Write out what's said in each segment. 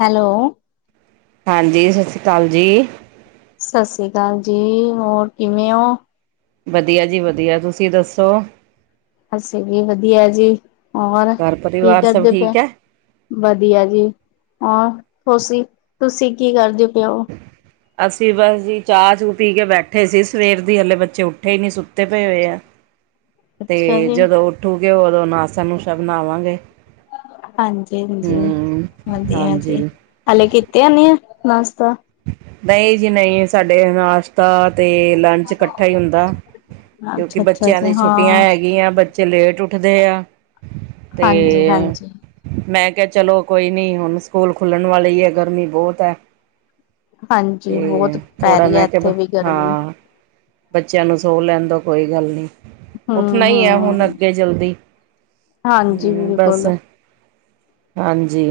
Hello. ਹਾਂਜੀ, ਸਤਿ ਸ਼੍ਰੀ ਅਕਾਲ ਜੀ। ਸਤਿ ਸ੍ਰੀ ਅਕਾਲ ਜੀ ਹੋਰ ਕਿਵੇਂ ਹੋ। ਵਧੀਆ ਜੀ, ਵਧੀਆ ਤੁਸੀਂ ਦੱਸੋ। ਅਸੀਂ ਵੀ ਵਧੀਆ ਜੀ, ਹੋਰ ਘਰ ਕੀ ਪਰਿਵਾਰ ਸਭ ਕਰਦੇ ਪਏ। ਠੀਕ ਹੈ ਵਧੀਆ ਜੀ, ਹਾਂ ਤੁਸੀਂ ਤੁਸੀਂ ਕੀ ਕਰਦੇ ਪਏ ਹੋ। ਅਸੀਂ ਬਸ ਜੀ ਚਾਹ ਚੂ ਪੀ ਕੇ ਬੈਠੇ ਸੀ। ਸਵੇਰ ਦੀ, ਹਲੇ ਬੱਚੇ ਉੱਠੇ ਹੀ ਨੀ ਸੁੱਤੇ ਪਏ ਹੋਏ ਹੈ। ਹੂੰ [inaudible] ਤੇ ਜਦੋਂ ਉੱਠੂਗੇ, ਉਦੋਂ ਨਾਸ਼ਤਾ ਨੂਸ਼ਤਾ ਬਣਾਵਾਂਗੇ। ਹਾਂਜੀ, ਹਾਂਜੀ ਹਮ ਵਧੀਆ ਹਾਂਜੀ ਜੀ, ਹਲੇੇ ਕੀਤੀ ਆ ਨਹੀਂ ਨਾਸ਼ਤਾ। ਨਹੀਂ ਜੀ ਨਹੀਂ ਸਾਡੇ ਨਾਸ਼ ਤਾਂ ਤੇ ਲੰਚ ਇਕੱਠਾ ਹੁੰਦਾ, ਕਿਉਂਕਿ ਅੱਛਾ ਅੱਛਾ ਬੱਚਿਆਂ ਦੀ ਜੀ ਛੁੱਟੀਆਂ ਹਾਂ ਹੈ। ਗੀਆ ਬੱਚੇ ਲੇਟ ਉੱਠਦੇ ਆ ਤੇ। ਹਾਂਜੀ ਹਾਂਜੀ ਮੈਂ ਕਿਹਾ ਚਲੋ ਕੋਈ ਨੀ, ਹੁਣ ਸਕੂਲ ਖੁੱਲਣ ਵਾਲੀ ਹੈ। ਗਰਮੀ ਬਹੁਤ ਹੈ। ਤੇ ਹਾਂਜੀ ਬਹੁਤ ਪੈ ਥੋੜ੍ਹਾ ਰਹੀ ਹੈ ਮੈਂ ਇੱਥੇ ਕਿਹਾ ਵੀ ਗਰਮੀ ਹਾਂ। ਬੱਚਿਆਂ ਨੂੰ ਸੋ ਲੈਣ ਦੋ। ਕੋਈ ਗੱਲ ਨੀ ਉੱਠਣਾ ਹਮ ਹੀ ਐ ਹੁਣ ਹਮ ਅੱਗੇ ਜਲਦੀ ਹਾਂਜੀ ਹਮ ਬਸ ਬਿਲਕੁਲ ਹਾਂਜੀ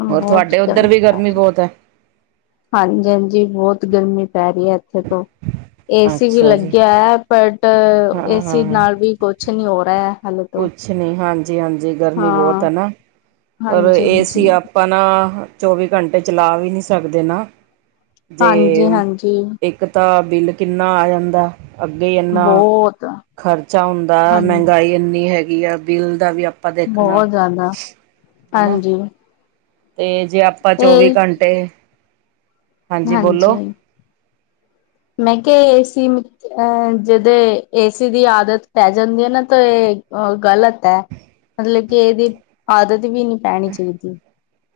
ਹ ਹੋਰ ਬਹੁਤ ਤੁਹਾਡੇ ਉੱਧਰ ਗਰਮੀ ਵੀ ਪੈ ਰ ਬਹੁਤ ਹੈ [unintelligible] ਹਾਂਜੀ ਹਾਂਜੀ ਬਹੁਤ ਗਰਮੀ ਪੈ ਰਹੀ ਹੈ ਅ ਏਸੀ ਵੀ ਅੱਛਾ ਜੀ ਲੱਗਿਆ ਐ ਬਟ ਹਾਂ ਏਸੀ ਹਾਂ ਨਾਲ ਵੀ ਕੁਛ ਨੀ ਹੋ ਰਿਹਾ ਹਾਲੇੇ ਤੋ ਅੱਛਾ ਨਹੀਂ [unintelligible] ਹਾਂਜੀ ਹਾਂਜੀ ਗਰਮੀ ਬਹੁਤ ਹੈ ਨਾ ਪਰ ਹਾਂਜੀ ਹਾਂਜੀ ਏਸੀ ਅਪ ਪਨਾ ਚੌਵੀ ਘੰਟੇ ਚਲਾ ਵੀ ਨਹੀਂ ਸਕਦੇ ਨਾ ਹਾਂਜੀ ਤੇ ਹਾਂਜੀ ਇੱਕ ਤਾਂ ਬਿੱਲ ਕਿੰਨਾ ਆ ਜਾਂਦਾ ਅੱਗੇ ਈ ਇੰਨਾ ਬਹੁਤ ਖ਼ਰਚਾ ਹੁੰਦਾ ਹਾਂਜੀ ਮਹਿੰਗਾਈ ਏ [unintelligible] ਹੈਗੀ ਆ ਬਿੱਲ ਦਾ ਵੀ ਆਪਾਂ ਦੇਖਣਾ ਬਹੁਤ ਜ਼ਿਆਦਾ ਹਨਾ ਹਾਂਜੀ ਤੇ ਜੇ ਆਪਾਂ ਤੇ ਚੌਵੀ ਘੰਟੇ ਹਾਂਜੀ ਮੈਂ ਕਿਹਾ ਏਸੀ ਅਹ ਜਦੇ ਏਸੀ ਦੀ ਆਦਤ ਪੈ ਜਾਂਦੀ ਐ ਨਾ ਤੇ ਇਹ ਅ ਗ਼ਲਤ ਐ ਮਤਲਬ ਕਿ ਇਹਦੀ ਆਦਤ ਵੀ ਨਹੀਂ ਪੈਣੀ ਚਹੀਦੀ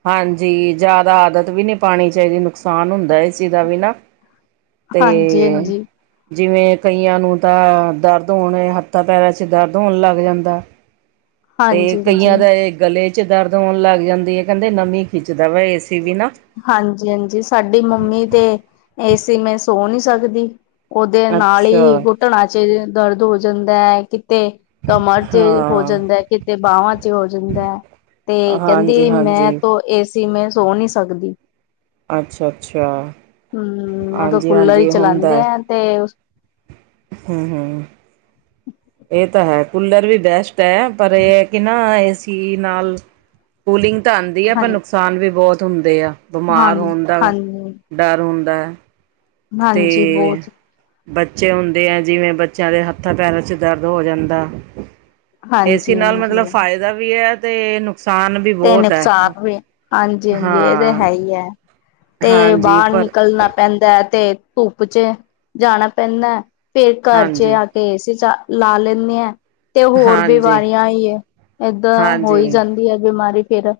ਹਾਂਜੀ ਜਾਦਾ ਆਦਤ ਵੀ ਨੀ ਪਾਣੀ ਚਾਹੀਦੀ ਨੁਕਸਾਨ ਹੁੰਦਾ ਇਸ ਚੀ ਦਾ ਵੀ ਨਾ ਹੂੰ [inaudible] ਤੇ ਜਿਵੇਂ ਕਈਆਂ ਨੂੰ ਤਾਂ ਦਰਦ ਹੋਣ ਹੱਥਾਂ ਪੈਰਾਂ ਚ ਦਰਦ ਹੋਣ ਲੱਗ ਜਾਂਦਾ ਐ ਤੇ ਹਾਂਜੀ ਕਈਆਂ ਹਾਂਜੀ ਦਾ ਇਹ ਗਲੇ ਚ ਦਰਦ ਹੋਣ ਲੱਗ ਜਾਂਦੀ ਏ ਕਹਿੰਦੇ ਨਮੀ ਖਿੱਚਦਾ ਵਾ ਏ ਸੀ ਵੀ ਨਾ ਹਾਂਜੀ ਹਾਂਜੀ ਸਾਡੀ ਮੰਮੀ ਤੇ ਏਸੀ ਮੇ ਸੋ ਨੀ ਸਕਦੀ ਉਹਦੇ ਨਾਲ ਅੱਛਾ ਈ ਘੁਟਣਾ ਚ ਦਰਦ ਹੋ ਜਾਂਦਾ ਏ ਕਿਤੇ ਕਮਰ ਚ ਹੋ ਹਾਂ ਜਾਂਦਾ ਏ ਕਿਤੇ ਬਾਹਵਾਂ ਚ ਹੋ ਜਾਂਦਾ ਏ ਤੇ ਹਾਂਜੀ ਕਹਿੰਦੀ ਮੈਂ ਹਾਂਜੀ ਤੋ ਏਸੀ ਮੈਂ ਸੋ ਨਹੀਂ ਸਕਦੀ ਅੱਛਾ ਅੱਛਾ ਹੂੰ ਉਦੋਂ ਹਾਂਜੀ ਕੂਲਰ ਈ ਹਾਂਜੀ ਚਲਾਂਦੇ ਹੁੰਦਾ ਐ ਤੇ ਹੂੰ ਹੂੰ ਇਹ ਤਾਂ ਹੈ ਕੂਲਰ ਵੀ ਬੈਸ ਐ ਪਰ ਇਹ ਕਿ ਨਾ ਏ ਸੀ ਨਾਲ ਕੂਲਿੰਗ ਤਾਂ ਆਂਦੀ ਐ ਹਾਂ ਪਰ ਨੁਕਸ ਨੁਕਸਾਨ ਵੀ ਬਹੁਤ ਹੁੰਦੇ ਆ ਹਾਂ ਬਿਮਾਰ ਹੋਣ ਦਾ ਹਾਂਜੀ ਡਰ ਹੁੰਦਾ ਐ ਹਾਂਜੀ ਤੇ ਬਹੁਤ ਬੱਚੇ ਹੁੰਦੇ ਐ ਜਿਵੇਂ ਬੱਚਿਆਂ ਦੇ ਹੱਥਾਂ ਪੈਰਾਂ ਚ ਦਰਦ ਹੋ ਜਾਂਦਾ ਏ ਹਾਂਜੀ ਨਾਲ ਮਤਲਬ ਹਾਂਜੀ ਫਾਇਦਾ ਵੀ ਹੈ ਤੇ ਨੁਕਸਾਨ ਵੀ ਤੇ ਬਹੁਤ ਹੈ ਨੁਕਸਾਨ ਵੀ ਹਾਂਜੀ ਹਾਂਜੀ ਇਹ ਤੇ ਹਾਂ ਹੈ ਹੀ ਐ ਤੇ ਹਾਂਜੀ ਬਾਹਰ ਪਰ ਨਿਕਲਣਾ ਪੈਂਦਾ ਐ ਤੇ ਧੁੱਪ ਚ ਜਾਣਾ ਪੈਂਦਾ ਐ ਫੇਰ ਘਰ ਚ ਹਾਂਜੀ ਆ ਕੇ ਏਸੀ ਚ ਲਾ ਲੈਨੇ ਆਂ ਤੇ ਹੋਰ ਹਾਂਜੀ ਬਿਮਾਰੀਆਂ ਹੀ ਹੈ ਏਦਾਂ ਹੋਈ ਹਾਂਜੀ ਜਾਂਦੀ ਐ ਬਿਮਾਰੀ ਫੇਰ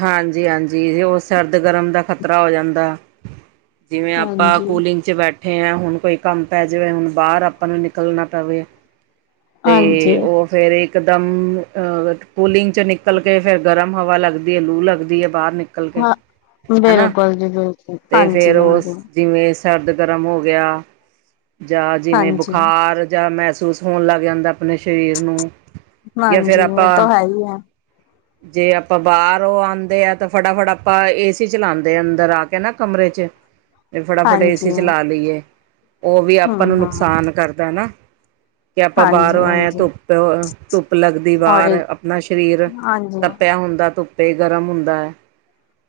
ਹਾਂਜੀ ਹਾਂਜੀ ਉਹ ਸਰਦ ਗਰਮ ਦਾ ਖ਼ਤਰਾ ਹੋ ਜਾਂਦਾ ਜਿਵੇਂ ਆਪਾਂ ਹਾਂਜੀ ਕੂਲਿੰਗ ਚ ਬੈਠੇ ਆ ਹੁਣ ਕੋਈ ਕੰਮ ਪੈ ਜਾਵੇ ਹੁਣ ਬਾਹਰ ਆਪਾਂ ਨੂੰ ਨਿਕਲਣਾ ਪਵੇ ਤੇ ਹਾਂਜੀ ਉਹ ਫੇਰ ਇਕ ਦਮ ਅਹ ਕੂਲਿੰਗ ਚ ਨਿਕਲ ਕੇ ਫੇਰ ਗਰਮ ਹਵਾ ਲੱਗਦੀ ਹੈ ਲੂ ਲੱਗਦੀ ਹੈ ਬਾਹਰ ਨਿ ਨਿਕਲ ਕੇ ਹਾਂ ਹਨਾ ਬਿਲਕੁਲ ਜੀ ਬਿਲਕੁਲ ਤੇ ਫੇਰ ਹਾਂਜੀ ਹਾਂਜੀ ਉਸ ਜਿਵੇਂ ਸਰਦ ਗਰਮ ਹੋ ਗਿਆ ਜਾਂ ਜਿਵੇਂ ਹਾਂਜੀ ਬੁਖਾਰ ਜਾਂ ਮਹਿਸੂਸ ਹੋਣ ਲੱਗ ਜਾਂਦਾ ਪਣੇ ਸਰੀਰ ਨੂੰ ਜਾਂ ਫੇਰ ਆਪਾਂ ਹ [inaudible] ਜੇ ਆਪਾਂ ਬਾਹਰੋ ਆਉਂਦੇ ਆ ਤਾਂ ਫਟਾਫਟ ਆਪਾਂ ਏਸੀ ਚਲਾਉਂਦੇ ਆ ਅੰਦਰ ਆ ਕੇ ਨਾ ਕਮਰੇ ਚ, ਅ [unintelligible] ਤੇ ਫਟਾਫਟ ਏਸੀ ਚਲਾ ਲਈਏ ਉਹ ਵੀ ਆਪਾਂ ਹਮ ਨੂੰ ਹਮ ਨੁਕਸਾਨ ਕਰਦਾ ਨਾ। ਕਿ ਆਪਾਂ ਬਾਹਰੋਂ ਹਾਂਜੀ ਆਏ ਹਾਂ ਹਾਂਜੀ ਧੁੱਪ ਧੁੱਪ ਲੱਗਦੀ ਔਰ ਬਾਹਰ ਆਪਣਾ ਸਰੀਰ, ਹਾਂਜੀ ਤੱਪਿਆ ਹੁੰਦਾ ਧੁੱਪੇ ਗਰਮ ਹੁੰਦਾ ਹੈ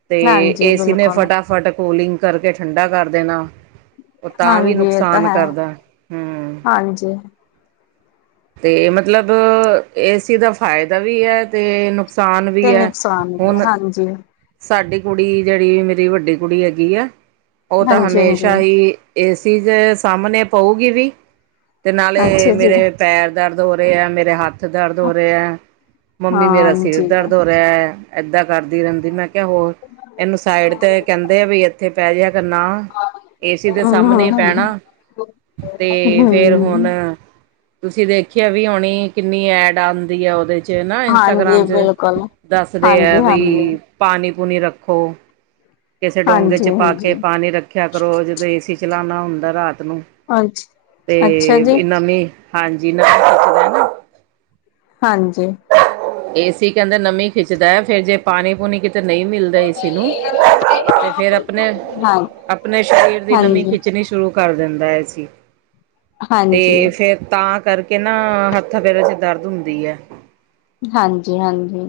ਤੇ ਹਾਂਜੀ ਏਸੀ ਨੇ ਬਿਲਕੁਲ ਸਾਡਾ ਬਟ ਕੂਲਿੰਗ ਕਰਕੇ ਠੰਡਾ ਕਰ ਦੇਣਾ, ਹਾਂਜੀ, ਅਤ ਮਨ ਕਰਦਾ ਹੂੰ ਹਾਂਜੀ, ਤੇ ਮਤਲਬ ਏਸੀ ਦਾ ਫਾਇਦਾ ਵੀ ਹੈ, ਤੇ ਨੁਕਸਾਨ ਵੀ ਤੇ ਐ ਨੁਕਸਾਨ ਵੀ ਹੁਣ ਤੇ, ਹਾਂਜੀ, ਸਾਡੀ ਕੁੜੀ ਜਿਹੜੀ ਮੇਰੀ ਵੱਡੀ ਕੁੜੀ ਹੈਗੀ ਆ ਉਹ ਤਾਂ ਹਾਂਜੀ, ਹਾਲੇ ਹਾਂਜੀ ਸ਼ਾਹੀ ਏਸੀ ਦੇ ਸਾਹਮਣੇ ਪਊਗੀ ਵੀ ਤੇ ਨਾਲੇ ਅੱਛਾ ਜੀ। ਮੇਰੇ, ਪੈਰ ਦਰਦ ਹੋ ਰਹੇ ਹੈ ਮੇਰੇ ਹੱਥ ਦਰਦ ਹੋ ਰਹੇ ਹੈ ਮੰਮੀ ਮੇਰਾ ਸਿਰ ਹਾਂਜੀ, ਦਰਦ ਹੋ ਰਿਹਾ, ਐ ਏਦਾਂ ਕਰਦੀ ਰਹਿੰਦੀ ਮੈਂ ਕਿਹਾ ਹੋਰ ਇਹਨੂੰ ਸਾਈਡ ਤੇ ਕਹਿੰਦੇ, ਤੈ ਵੀ ਇੱਥੇ ਪੈ ਜਿਹਾ ਕਰ ਨਾ, ਏਸੀ ਦੇ ਹੂੰ, ਸਾਹਮਣੇ ਹੂੰ। ਪੈਣਾ ਤੇ ਫੇਰ ਹੁਣ, ਤੁਸੀਂ ਦੇਖਿਆ ਵੀ ਹੋਣੀ ਕਿੰਨੀ ਐਡ ਆਦੀ ਹੈ ਉਹਦੇ ਚ, ਚ ਨਾ ਹਾਂਜੀ ਇੰਸਟਾਗ੍ਰਾਮ ਚ ਬਿਲਕੁਲ, ਦੱਸਦੇ ਹੈ ਹਾਂਜੀ, ਹਾਂਜੀ, ਬਈ, ਪਾਣੀ ਪੂਣੀ ਰੱਖੋ ਕਿਸੇ ਡੋਂਗੇ ਹਾਂਜੀ, 'ਚ ਪਾ ਕੇ ਹਾਂਜੀ। ਪਾਣੀ ਰੱਖ, ਰਖਿਆ ਕਰੋ ਜਦੋਂ ਏਸੀ ਚਲਾਣਾ ਹੁੰਦਾ ਰਾਤ ਨੂੰ ਅੱਛਾ, ਅੱਛਾ ਜੀ, ਤੇ ਨਮੀਂ ਹਾਂਜੀ ਨਮੀਂ ਹਾਂਜੀ, ਏਸੀ ਕਹਿੰਦੇ ਨਮੀ ਖਿੱਚਦਾ ਹੈ ਫੇਰ ਜੇ ਪਾਣੀ ਪੂਣੀ ਕਿਤੇ ਨਹੀਂ ਮਿਲ ਤੇ ਏਸੀ ਨੂੰ ਤੇ ਫਿਰ ਆਪਣੇ ਹਾਂ, ਆਪਣੇ ਸਰੀਰ ਦੀ ਨਵੀਂ ਹਾਂਜੀ। ਖਿੱਚਣੀ ਸ਼ੁਰੂ, ਕਰ ਦਿੰਦਾ ਏਸੀ ਤੇ ਹਾਂਜੀ, ਫੇਰ ਤਾਂ ਕਰਕੇ,, ਤੇ ਨਾਂ ਹੱਥਾ ਪੈਰਾਂ ਚ ਦਰਦ ਹੁੰਦੀ ਐ, ਹਾਂਜੀ ਹਾਂਜੀ,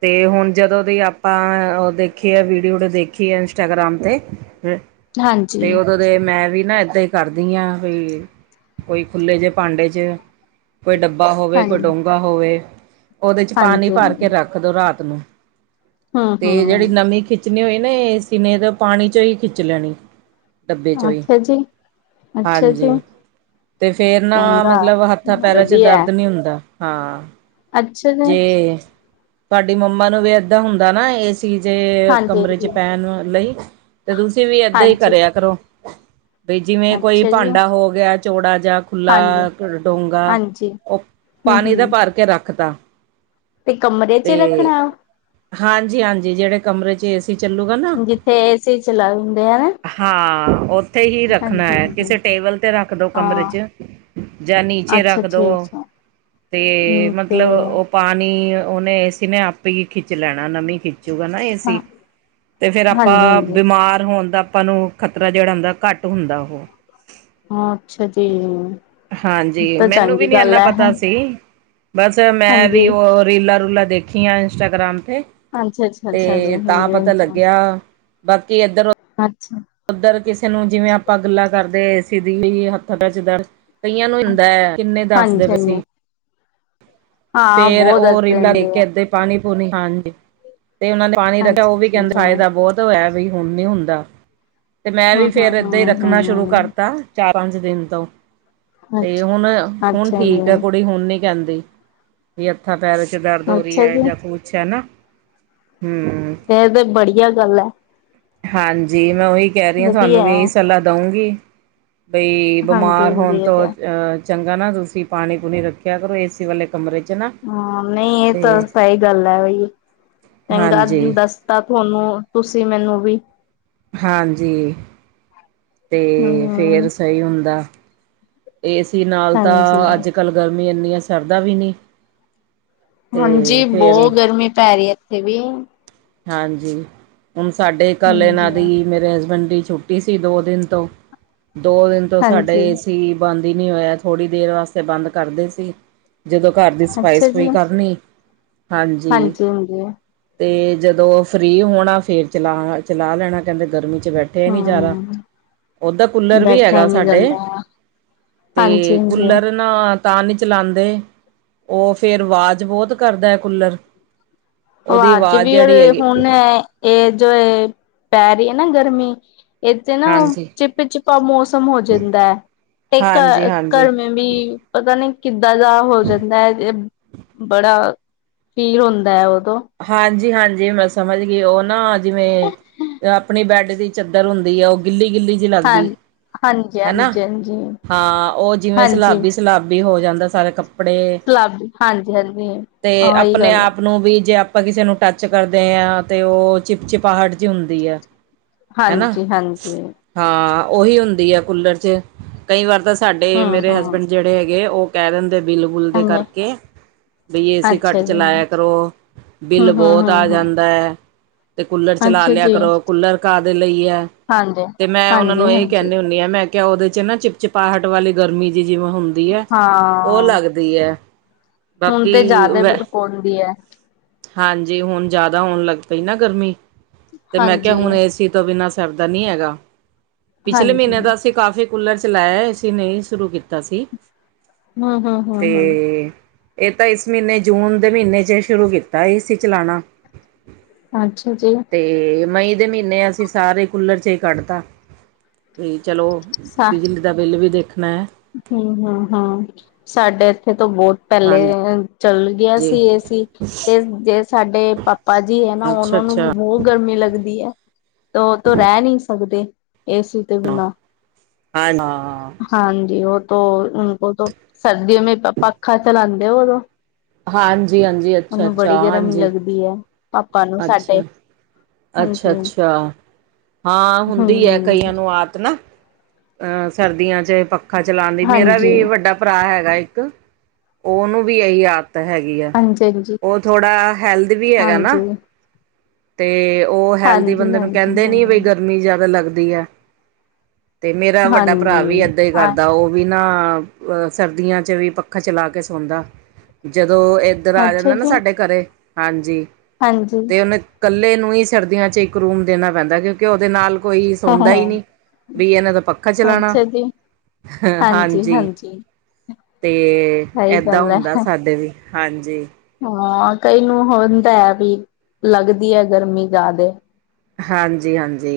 ਤੇ ਹੁਣ, ਜਦੋਂ ਦੀ ਆਪਾਂ ਦੇਖੀਏ ਵੀਡੀਓ ਵੀਡੀਓ ਦੇਖੀਆ ਇੰਸਟਾਗ੍ਰਾਮ ਤੇ ਤੇ ਹਾਂਜੀ, ਉਦੋਂ ਮੈਂ ਵੀ ਨਾ, ਇਏਦਾਂ ਹੀ ਕਰਦੀ ਹਾਂ ਵਾਈ ਕੋਈ ਖੁੱਲੇ ਜਿਹੇ ਭਾਂਡੇ ਚ ਕੋਈ ਡੱਬਾ ਹੋਵੇ ਕੋਈ ਹਾਂਜੀ, ਡੋਂਗਾ ਹੋਵੇ ਓਦੇ ਚ ਪਾਣੀ ਭਰ ਹਾਂਜੀ, ਕੇ ਰੱਖ ਕਦੋ ਰਾਤ ਨੂੰ ਹੂੰ, ਤੇ ਜੇਹੜੀ ਹੂੰ, ਨਵੀਂ ਖਿੱਚ ਜਿੰਨੇ ਵੇਲੇ ਏਸੀ ਨੇ ਤੇ ਪਾਣੀ ਚੋਂ ਖਿੱਚ ਲੈਣੀ। ਡੱਬੇ ਚੋਂ ਈ ਅੱਛਾ ਜੀ, ਅੱਛਾ ਹਾਂਜੀ। ਜੀ। ਤੇ ਫੇਰ ਨਾ ਚੰਗਾ ਮਤਲਬ ਹੱਥਾਂ ਪੈਰਾਂ ਚ ਵਧੀਆ ਦਰਦ ਨੀ ਹੁੰਦਾ ਹਾਂ। ਅੱਛਾ ਜਾ ਜੇ ਤੁਹਾਡੀ ਮੰਮਾ ਨੂੰ ਵੀ ਏਦਾਂ ਹੁੰਦਾ ਨਾ ਏਸ ਸੀ ਦੇ ਹਾਂਜੀ ਕਮਰੇ ਚ ਹਾਂਜੀ ਪੈਣ ਲਈ ਤੇ ਤੁਸੀਂ ਵੀ ਏਦਾਂ ਈ ਹਾਂਜੀ ਕਰਿਆ ਕਰੋ। ਬਈ ਜਿਵੇਂ ਕੋਈ ਅੱਛਾ ਜੀ ਭਾਂਡਾ ਹੋ ਗਿਆ ਚੌੜਾ ਜਿਹਾ। ਖੁੱਲਾ ਹਾਂਜੀ ਡੋਂਗਾ ਹਾਂਜੀ ਉਹ ਹਮ ਪਾਣੀ ਦਾ ਹਮ ਭਰ ਕੇ ਰੱਖ ਤਾ। ਤੇ ਕਮਰੇ ਚ ਏ ਰੱਖਣਾ? ਹਾਂਜੀ-ਹਾਂਜੀ ਜੇੜੇ ਕਮਰੇ ਚ ਏਸੀ ਚੱਲੂਗਾ ਨਾ। ਫੇਰ ਏ ਸੀ ਚਲਾ ਹੁੰਦੇ ਆਨਾ। ਹਾਂ ਓਥੇ ਹੀ ਰੱਖਣਾ ਐ ਹਾਂਜੀ ਕਿਸੇ ਟੇਬਲ ਤੇ ਰੱਖਦੋ ਕਮਰੇ ਹਾਂ ਚ। ਜਾਂ ਨੀਚੇ ਅੱਛਾ ਰੱਖ ਦੋ, ਅੱਛਾ ਅੱਛਾ ਤੇ ਹਮ ਤੇ ਮਤਲਬ ਓ ਪਾਣੀ ਉਨੇ ਏਸੀ ਨੇ ਆਪੇ ਈ ਖਿੱਚ ਲੈਣਾ ਨਮੀ ਖਿੱ ਚੂਗਾ ਨਾ ਹਾਂ ਏਸੀ ਤੇ ਫੇਰ ਆਪਾਂ ਹਾਂਜੀ ਹਾਂਜੀ ਬਿਮਾਰ ਹੋਣ ਦਾ ਆਪਾਂ ਨੂੰ ਖ਼ਤਰਾ ਜੇੜਾ ਹੁੰਦਾ ਘੱਟ ਹੁੰਦਾ ਓਹ। ਹਾਂ ਅੱਛਾ ਜੀ। ਹਾਂਜੀ ਤਾਂ ਮੈਨੂੰ ਵੀ ਚੰਗੀ ਨੀ ਗੱਲ ਐਨਾ ਹੈ ਪਤਾ ਸੀ, ਬਸ ਮੈਂ ਵੀ ਹਾਂਜੀ ਓ ਰੀਲਾਂ-ਰੂਲਾਂ ਦੇਖੀਆਂ ਇੰਸਟਾਗ੍ਰਾਮ ਤੇ, ਅੱਛਾ ਅੱਛਾ ਅੱਛਾ ਜੀ ਤੇ ਤਾਂ ਹਾਂਜੀ ਪਤਾ ਹਾਂਜੀ ਲੱਗਿਆ ਬਾਕੀ ਏਦਰੋ ਅੱਛਾ। ਉੱਧਰ ਕਿਸੇ ਨੂੰ ਜਿਵੇਂ ਆਪਾਂ ਗੱਲਾਂ ਕਰਦੇ ਏਸੀ ਦੀ ਹੱਥ -ਪੈਰਾਂ ਚ ਦਰਦ ਕਈਆਂ ਨੂੰ ਹੁੰਦੈ। ਕਿੰਨੇ ਦੱਸਦੇ ਹਾਂਜੀ ਵੇਸੀ। ਹਾਂਜੀ ਹਾਂ ਫੇਰ ਬਹੁਤ ਓ ਦੱਸ ਰੀਲਾ ਦਿੰਦੇ ਵੇਖ ਆ ਕੇ ਅੱਧੇ ਪਾਣੀ- ਪੂਣੀ ਹਾਂਜੀ, ਤੇ ਓਨਾਂ ਨੇ ਪਾਣੀ ਰੱਖਿਆ ਅੱਛਾ ਓ ਵੀ ਅੱਛਾ ਕੈਂਦੇ ਜੀ ਫਾਈਦਾ ਬੋ ਤ ਐ ਵੀ ਹੁਣ ਨੀ ਹੁੰਦਾ, ਤੇ ਮੈਂ ਵੀ ਹਾਂ ਹਾਂ ਫੇਰ ਏਦਾਂ ਈ ਹਾਂ ਰੱਖਣਾ ਸ਼ੁਰੂ ਹਾਂ ਕਰਤਾ। ਚਾਰ ਪੰਜ ਦਿਨ ਤੋਂ, ਤੇ ਅੱਛਾ ਹੁਣ-ਹੁਣ ਅੱਛਾ ਠੀਕ ਆ ਜੀ ਕੁੜੀ ਹੁਣ ਨੀ ਕੈਂਦੀ। ਵੀ ਹੱਥਾਂ-ਪੈਰ ਚ ਦਰਦ ਹੋਰੀ ਅੱਛਾ ਐ ਜੀ ਜਾਂ ਕੁਛ ਹੈ ਨਾ। ਹੂੰ ਏ ਤੇ ਬੜੀਆ ਗੱਲ ਐ। ਹਾਂਜੀ ਮੈਂ ਓਹੀ ਕੈ ਰੀ ਆ ਤੁਹਾਨੂੰ ਵਧੀਆ ਵੀ ਏ ਈ ਹੈ। ਸਲਾਹ ਦਾਉਂਗੀ। ਬਈ ਹਾਂਜੀ ਬਿਮਾਰ ਹਾਂਜੀ ਹੋਣ ਇਹ ਤੋਂ ਤਾਂ ਅ ਚੰਗਾ ਨਾ ਤੁਸੀਂ ਪਾਣੀ- ਪੂਣੀ ਰੱਖਿਆ ਕਰੋ ਏਸੀ ਵਾਲੇ ਕਮਰੇ ਚ ਨਾ। ਹਾਂ ਨਈ ਏ ਤਾਂ ਤੇ ਸਈ ਗੱਲ ਐ ਬਈ, ਚੰਗਾ ਤੂੰ ਹਾਂਜੀ ਦੱਸ ਤਾਂ ਤੁਹਾਨੂੰ, ਤੁਸੀਂ ਮੈਨੂੰ ਵੀ ਹਾਂਜੀ, ਤੇ ਫੇਰ ਹਮ ਸਹੀ ਹੁੰਦਾ। ਏਸੀ ਨਾਲ ਹਾਂਜੀ ਤਾਂ, ਅੱਜ-ਕੱਲ ਗਰਮੀ ਇੰਨੀ ਆ ਸਰਦਾ ਵੀ ਨੀ। ਹਾਂਜੀ ਬੋ ਗਰਮੀ ਪੈਰੀ ਇੱਥੇ ਵੀ। ਹਾਂਜੀ, ਹੁਣ ਸਾਡੇ ਕੱਲ ਇਨਾਂ ਹਾਂਜੀ ਦੀ ਮੇਰੇ ਹਸਬੈਂਡ ਦੀ ਛੁੱ ਛਟੀ ਸੀ ਦੋ ਦਿਨ ਤੋਂ, ਦੋ ਦਿਨ ਤੋਂ ਸਾਡਾ ਹਾਂਜੀ ਏਸੀ ਬੰਦ ਈ ਨੀ ਹੋਇਆ ਥੋੜ੍ਹੀ ਦੇਰ ਵਾਸਤੇ ਬੰਦ ਕਰਦੇ ਸੀ। ਜਦੋਂ ਘਰ ਦੀ ਅੱਛਾ ਸਫਾਈ-ਸਫੂਈ ਜੀ ਕਰਨੀ, ਹਾਂਜੀ ਤੇ ਜਦੋਂ ਫ੍ਰਰੀ ਹੋਣਾ ਫੇਰ ਚਲਾ-ਚਲਾ ਲੈਣਾ ਕੈਂਦੇ ਗਰਮੀ ਚ ਬੈ ਠਿਆ ਨੀ ਜਾਰਿਆ, ਹਮ ਓਦਾ ਕੂਲਰ ਵੀ ਹੈਗਾ ਸਾਡੇ। ਤੇ ਹਾਂਜੀ-ਹਾਂਜੀ ਓ। ਕੂਲਰ ਨਾ ਤਾਂ ਨੀ ਚਲਾਂਦੇ ਓ ਫੇਰ ਵਾਜ਼ ਬੋਤ ਕਰਦੈ ਕੂੱਲਰ। ਅਵਾਜ ਵੀ ਓਰ ਹੁਣ ਏ, ਏ ਜੋ ਏ, ਪੈਰੀ ਐ ਨਾ ਗਰਮੀ ਏਤੇ ਨਾ ਹਾਂਜੀ ਚਿੱ- ਚਿੱਪਾ ਮੌਸਮ ਹੋ ਜਾਂਦੈ ਤੇ ਹਾਂਜੀ - ਹਾਂਜੀ ਘਰ ਮੀ ਵੀ ਪਤਾ ਨੀ ਕਿੱਦਾਂ ਦਾ ਹੋ ਜਾਂਦਾ ਐ ਏ ਬੜਾ, ਫੀਲ ਹੁੰਦਾ ਹੈ ਉਦੋਂ ਹਾਂਜੀ, ਹਾਂਜੀ ਮੈਂ ਸਮਝ ਗਈ ਉਹ ਨਾ ਜਿਵੇਂ- ਆਪਣੀ ਬੈਡ ਦੀ ਚਾਦਰ ਹੁੰਦੀ ਹੈ ਉਹ ਗਿੱਲੀ- ਗਿੱਲੀ ਹਾਂ ਲੱਗਦੀ ਹਾਂਜੀ ਹਾਂਜੀ ਹਨਾਂ ਹਾਂਜੀ ਹਾਂ ਉਹ ਜਿਵੇਂ ਹਾਂਜੀ ਸਲਾਬੀ ਸ਼ਲਾਬੀ ਹੋ ਜਾਂਦਾ ਸਾਰਾ ਕੱਪ ਕਪੜੇ, ਸਲਾਬ ਹਾਂਜੀ ਹਾਂਜੀ ਤੇ ਉਹੀ ਆਪਣੇ ਗੱਲ ਹੈ ਆਪ ਨੂੰ ਵੀ ਜੇ ਆਪਾਂ ਕਿਸੇ ਨੂੰ ਟੱਚ ਕਰਦੇ ਹਾਂ ਤੇ ਉਹ ਚਿਪ -ਚਿਪਾਹਟ ਜੀ ਹੁੰਦੀ ਐ। ਹਨਾਂ, ਹਾਂਜੀ ਹਾਂਜੀ ਹਾਂ ਉਹੀ ਹੁੰਦੀ ਆ ਕੂਲਰ ਚ ਕਈ ਵਾਰ ਤਾਂ ਸਾਡੇ ਹਮ ਮੇਰੇ ਹਮ ਹਸਬੈਂਡ ਜੇੜੇ ਹੈਗੇ ਓ ਕੈ ਦਿੰਦੇ ਬਿੱਲ-ਬੁਲ ਦੇ ਹਾਂਜੀ ਕਰਕੇ ਬਈ ਏ ਸੀ ਅੱਛਾ ਕਟ ਜੀ ਚਲਾਇਆ ਹਮ ਕਰੋ। ਬਿੱਲ ਹਮ ਬੋਤ ਆ ਹਮ ਹਮ ਜਾਂਦਾ ਤੇ ਕੂਲਰ ਚਲਾ ਅੱਛਾ ਲਯਾ ਜੀ ਕਰੋ। ਕੂਲਰ ਕਾਦੇ ਲਈ ਐ ਹਾਂਜੀ ਤੇ ਮੈਂ ਓਨਾਂ ਨੂੰ ਹਾਂਜੀ ਐਹੀ ਹਾਂਜੀ ਕੈਣੀ ਹੁ ਣੀ ਮੈਂ ਕੇਆ ਓਦੇ ਚ ਨਾ ਚਿਪਚਿਪਾਹਟ ਵਾਲੀ ਗਰਮੀ ਜੀ ਜਿਵੇਂ ਹੁੰਦੀ ਐ ਓ ਹਾਂ ਲੱਗਦੀ ਦੀ ਐ। ਹੁਣ ਤੇ ਜਾਦਾ ਪੋਂਦੀ ਐ। ਹਾਂਜੀ ਹੁਣ ਜਾਦਾ ਹੋਣ ਲੱਗ ਪਈ ਨਾ ਗਰਮੀ ਤੇ ਮੈਂ ਕੇਹਾ ਹਾਂਜੀ। ਹੁਣ ਏਸੀ ਤੋਂ ਬਿਨਾ ਸਰਦਾ ਨੀ ਹੈਗਾ ਪਿਛਲੇ ਹਾਂਜੀ ਮੀਨੇ ਦਾ ਅਸ ਤੇ ਕਾਫੀ ਕੂਲਰ ਚਲਾਇਆ ਏਸੀ ਨਈ ਸ਼ੁਰੂ ਕੀਤਾ ਸੀ ਤੇ ਹੂੰ ਹੂੰ ਹੂੰ ਤੇ ਹੂੰ ਏਤਾਂ ਇਸ ਮੀਨੇ ਜੂਨ ਦੇ ਮੀਨੇ ਚ ਸ਼ੁਰੂ ਕੀ ਤਾਂ ਈ ਏ ਸੀ ਚਲਾਣਾ। ਅੱਛਾ ਜੀ। ਤੇ ਮਈ ਦੇ ਮੀਨੇ ਅਸੀਂ ਸਾਰੇ ਕੂਲਰ ਚ ਈ ਕੱਢਤਾ ਵੀ ਚਲੋ ਸਾ ਬਿਜਲੀ ਦਾ ਬਿੱਲ ਵੀ ਦੇਖਨਾ। ਹੂੰ ਹਾਂ-ਹਾਂ ਸਾਡੇ ਐਥੇ ਤਾਂ ਬੋਤ ਪੈਲੇ ਹਾਂਜੀ ਚੱਲ ਗਿਆ ਸੀ ਏਸੀ ਤੇ ਜੇ ਸਾਡੇ ਪਾਪਾ ਜੀ ਐ ਨਾ ਅੱਛਾ ਓਨਾਂ ਅੱਛਾ ਨੂੰ ਬੋ ਗਰਮੀ ਲੱਗਦੀ ਐ ਤੋ ਓ ਤਾ ਰੈ ਨੀ ਸਕਦੇ ਏਸੀ ਤੋਂ ਹਾਂ ਬਿਨਾਂ ਐ ਨਾ ਹਾਂਜੀ ਓ ਤੋਂ ਉਨਕੋ ਤੋ ਸਰਦੀਓ ਮੇ ਪੱਖਾ ਚਲਾਂਦੇ ਵੋ ਹਾਂਜੀ ਹਾਂਜੀ ਅੱਛਾ ਓਨੂੰ ਅੱਛਾ ਬੜੀ ਗਰਮੀ ਹਾਂਜੀ ਲੱਗਦੀ ਐ ਪਾਪਾ ਨੂੰ ਸਾਡੇ। ਹਾਂਜੀ ਅੱਛਾ-ਅੱਛਾ ਹਾਂ ਹੁੰਦੀ ਐ ਹਮ ਕਈਆਂ ਨੂੰ ਆਤ ਨਾ ਅਹ ਸਰਦੀਆਂ ਚ ਪੱਖਾ ਚਲਾਣ ਦੀ ਮੇਰਾ ਹਾਂਜੀ ਹਾਂਜੀ ਵੀ ਵੱਡਾ ਪਰਾ ਹੈਗਾ ਇੱਕ ਓਨੂੰ ਵੀ ਏਈ ਆਦ ਤੇ ਹੈਗੀ ਆ ਹਾਂਜੀ ਓ ਥੋੜ੍ਹਾ ਹੈਲਦ ਵੀ ਹੈਗਾ ਨਾਂ। ਹਾਂਜੀ ਤੇ ਓ ਹੈਲਦੀ ਹਾਂਜੀ ਬੰਦੇ ਨੂੰ ਕੈਂਦੇ ਨੀ ਬਈ ਹਾਂਜੀ ਗਰਮੀ ਜਾਦਾ ਲੱਗਦੀ ਐ। ਤੇ ਮੇਰਾ ਹਾਂਜੀ ਵੱਡਾ ਪਰਾ ਵੀ ਹਾਂਜੀ ਏਦਾਂ ਹਾਂ ਕਰਦਾ ਓ ਵਿ ਨਾਂ ਸਰਦੀਆਂ ਚ ਵੀ ਪੱਖਾ ਚਲਾ ਕੇ ਸੌਂਦਾ ਜਦੋਂ ਏ ਇੱਧਰ ਆ ਅੱਛਾ ਜਾਂਦਾ ਨਾ ਜੀ ਸਾਡੇ ਘਰੇ ਹਾਂਜੀ ਹਾਂਜੀ ਤੇ ਕੱਲੇ ਨੂੰ ਈ ਸਰਦੀਆਂ ਚ ਇੱਕ ਰੂਮ ਦੇਣਾ ਪੈਂਦਾ ਕਿਉਂਕਿ ਓਦੇ ਨਾਲ ਕੋਈ ਹਾਂ ਸੌਦਾ ਨੀ ਹਾਂ ਬਈ ਐਨਾਂ ਦਾ ਪੱਖਾ ਚਲਾਣਾ ਅੱਛਾ ਜੀ ਹ ਹਾਂਜੀ। ਤੇ ਸਹੀ ਏਦਾਂ ਗੱਲ ਹੈ ਹੁੰਦਾ ਸਾਡੇ ਵੀ ਹਾਂਜੀ। ਹਾਂ ਕਈ ਨੂੰ ਹੁੰਦਾ ਐ ਵੀ ਲੱਗਦੀ ਐ ਗਰਮੀ ਜ਼ਿਆਦੇ। ਹਾਂਜੀ-ਹਾਂਜੀ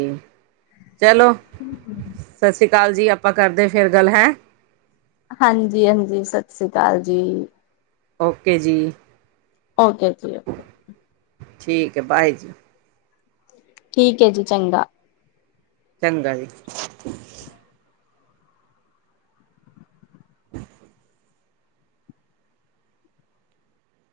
ਚਲੋ ਹੂੰ-ਹਂ ਸਾ ਸ਼੍ਰੀ ਕਾਲ ਜੀ ਆਪਾਂ ਕਾਰਦੇ ਆਂ‌ ਫੇਰ ਗੱਲ ਹੈ ਹਾਂਜੀ-ਹਾਂਜੀ ਸਤਿ ਸ੍ਰੀ ਅਕਾਲ ਜੀ। ਓਕੇ ਜੀ। ਓਕੇ ਜੀ। ਓਕੇ ਠੀਕ ਐ, ਬਾਏ ਜੀ। ਠੀਕ ਏ ਜੀ ਚੰਗਾ ਚੰਗਾ ਜੀ।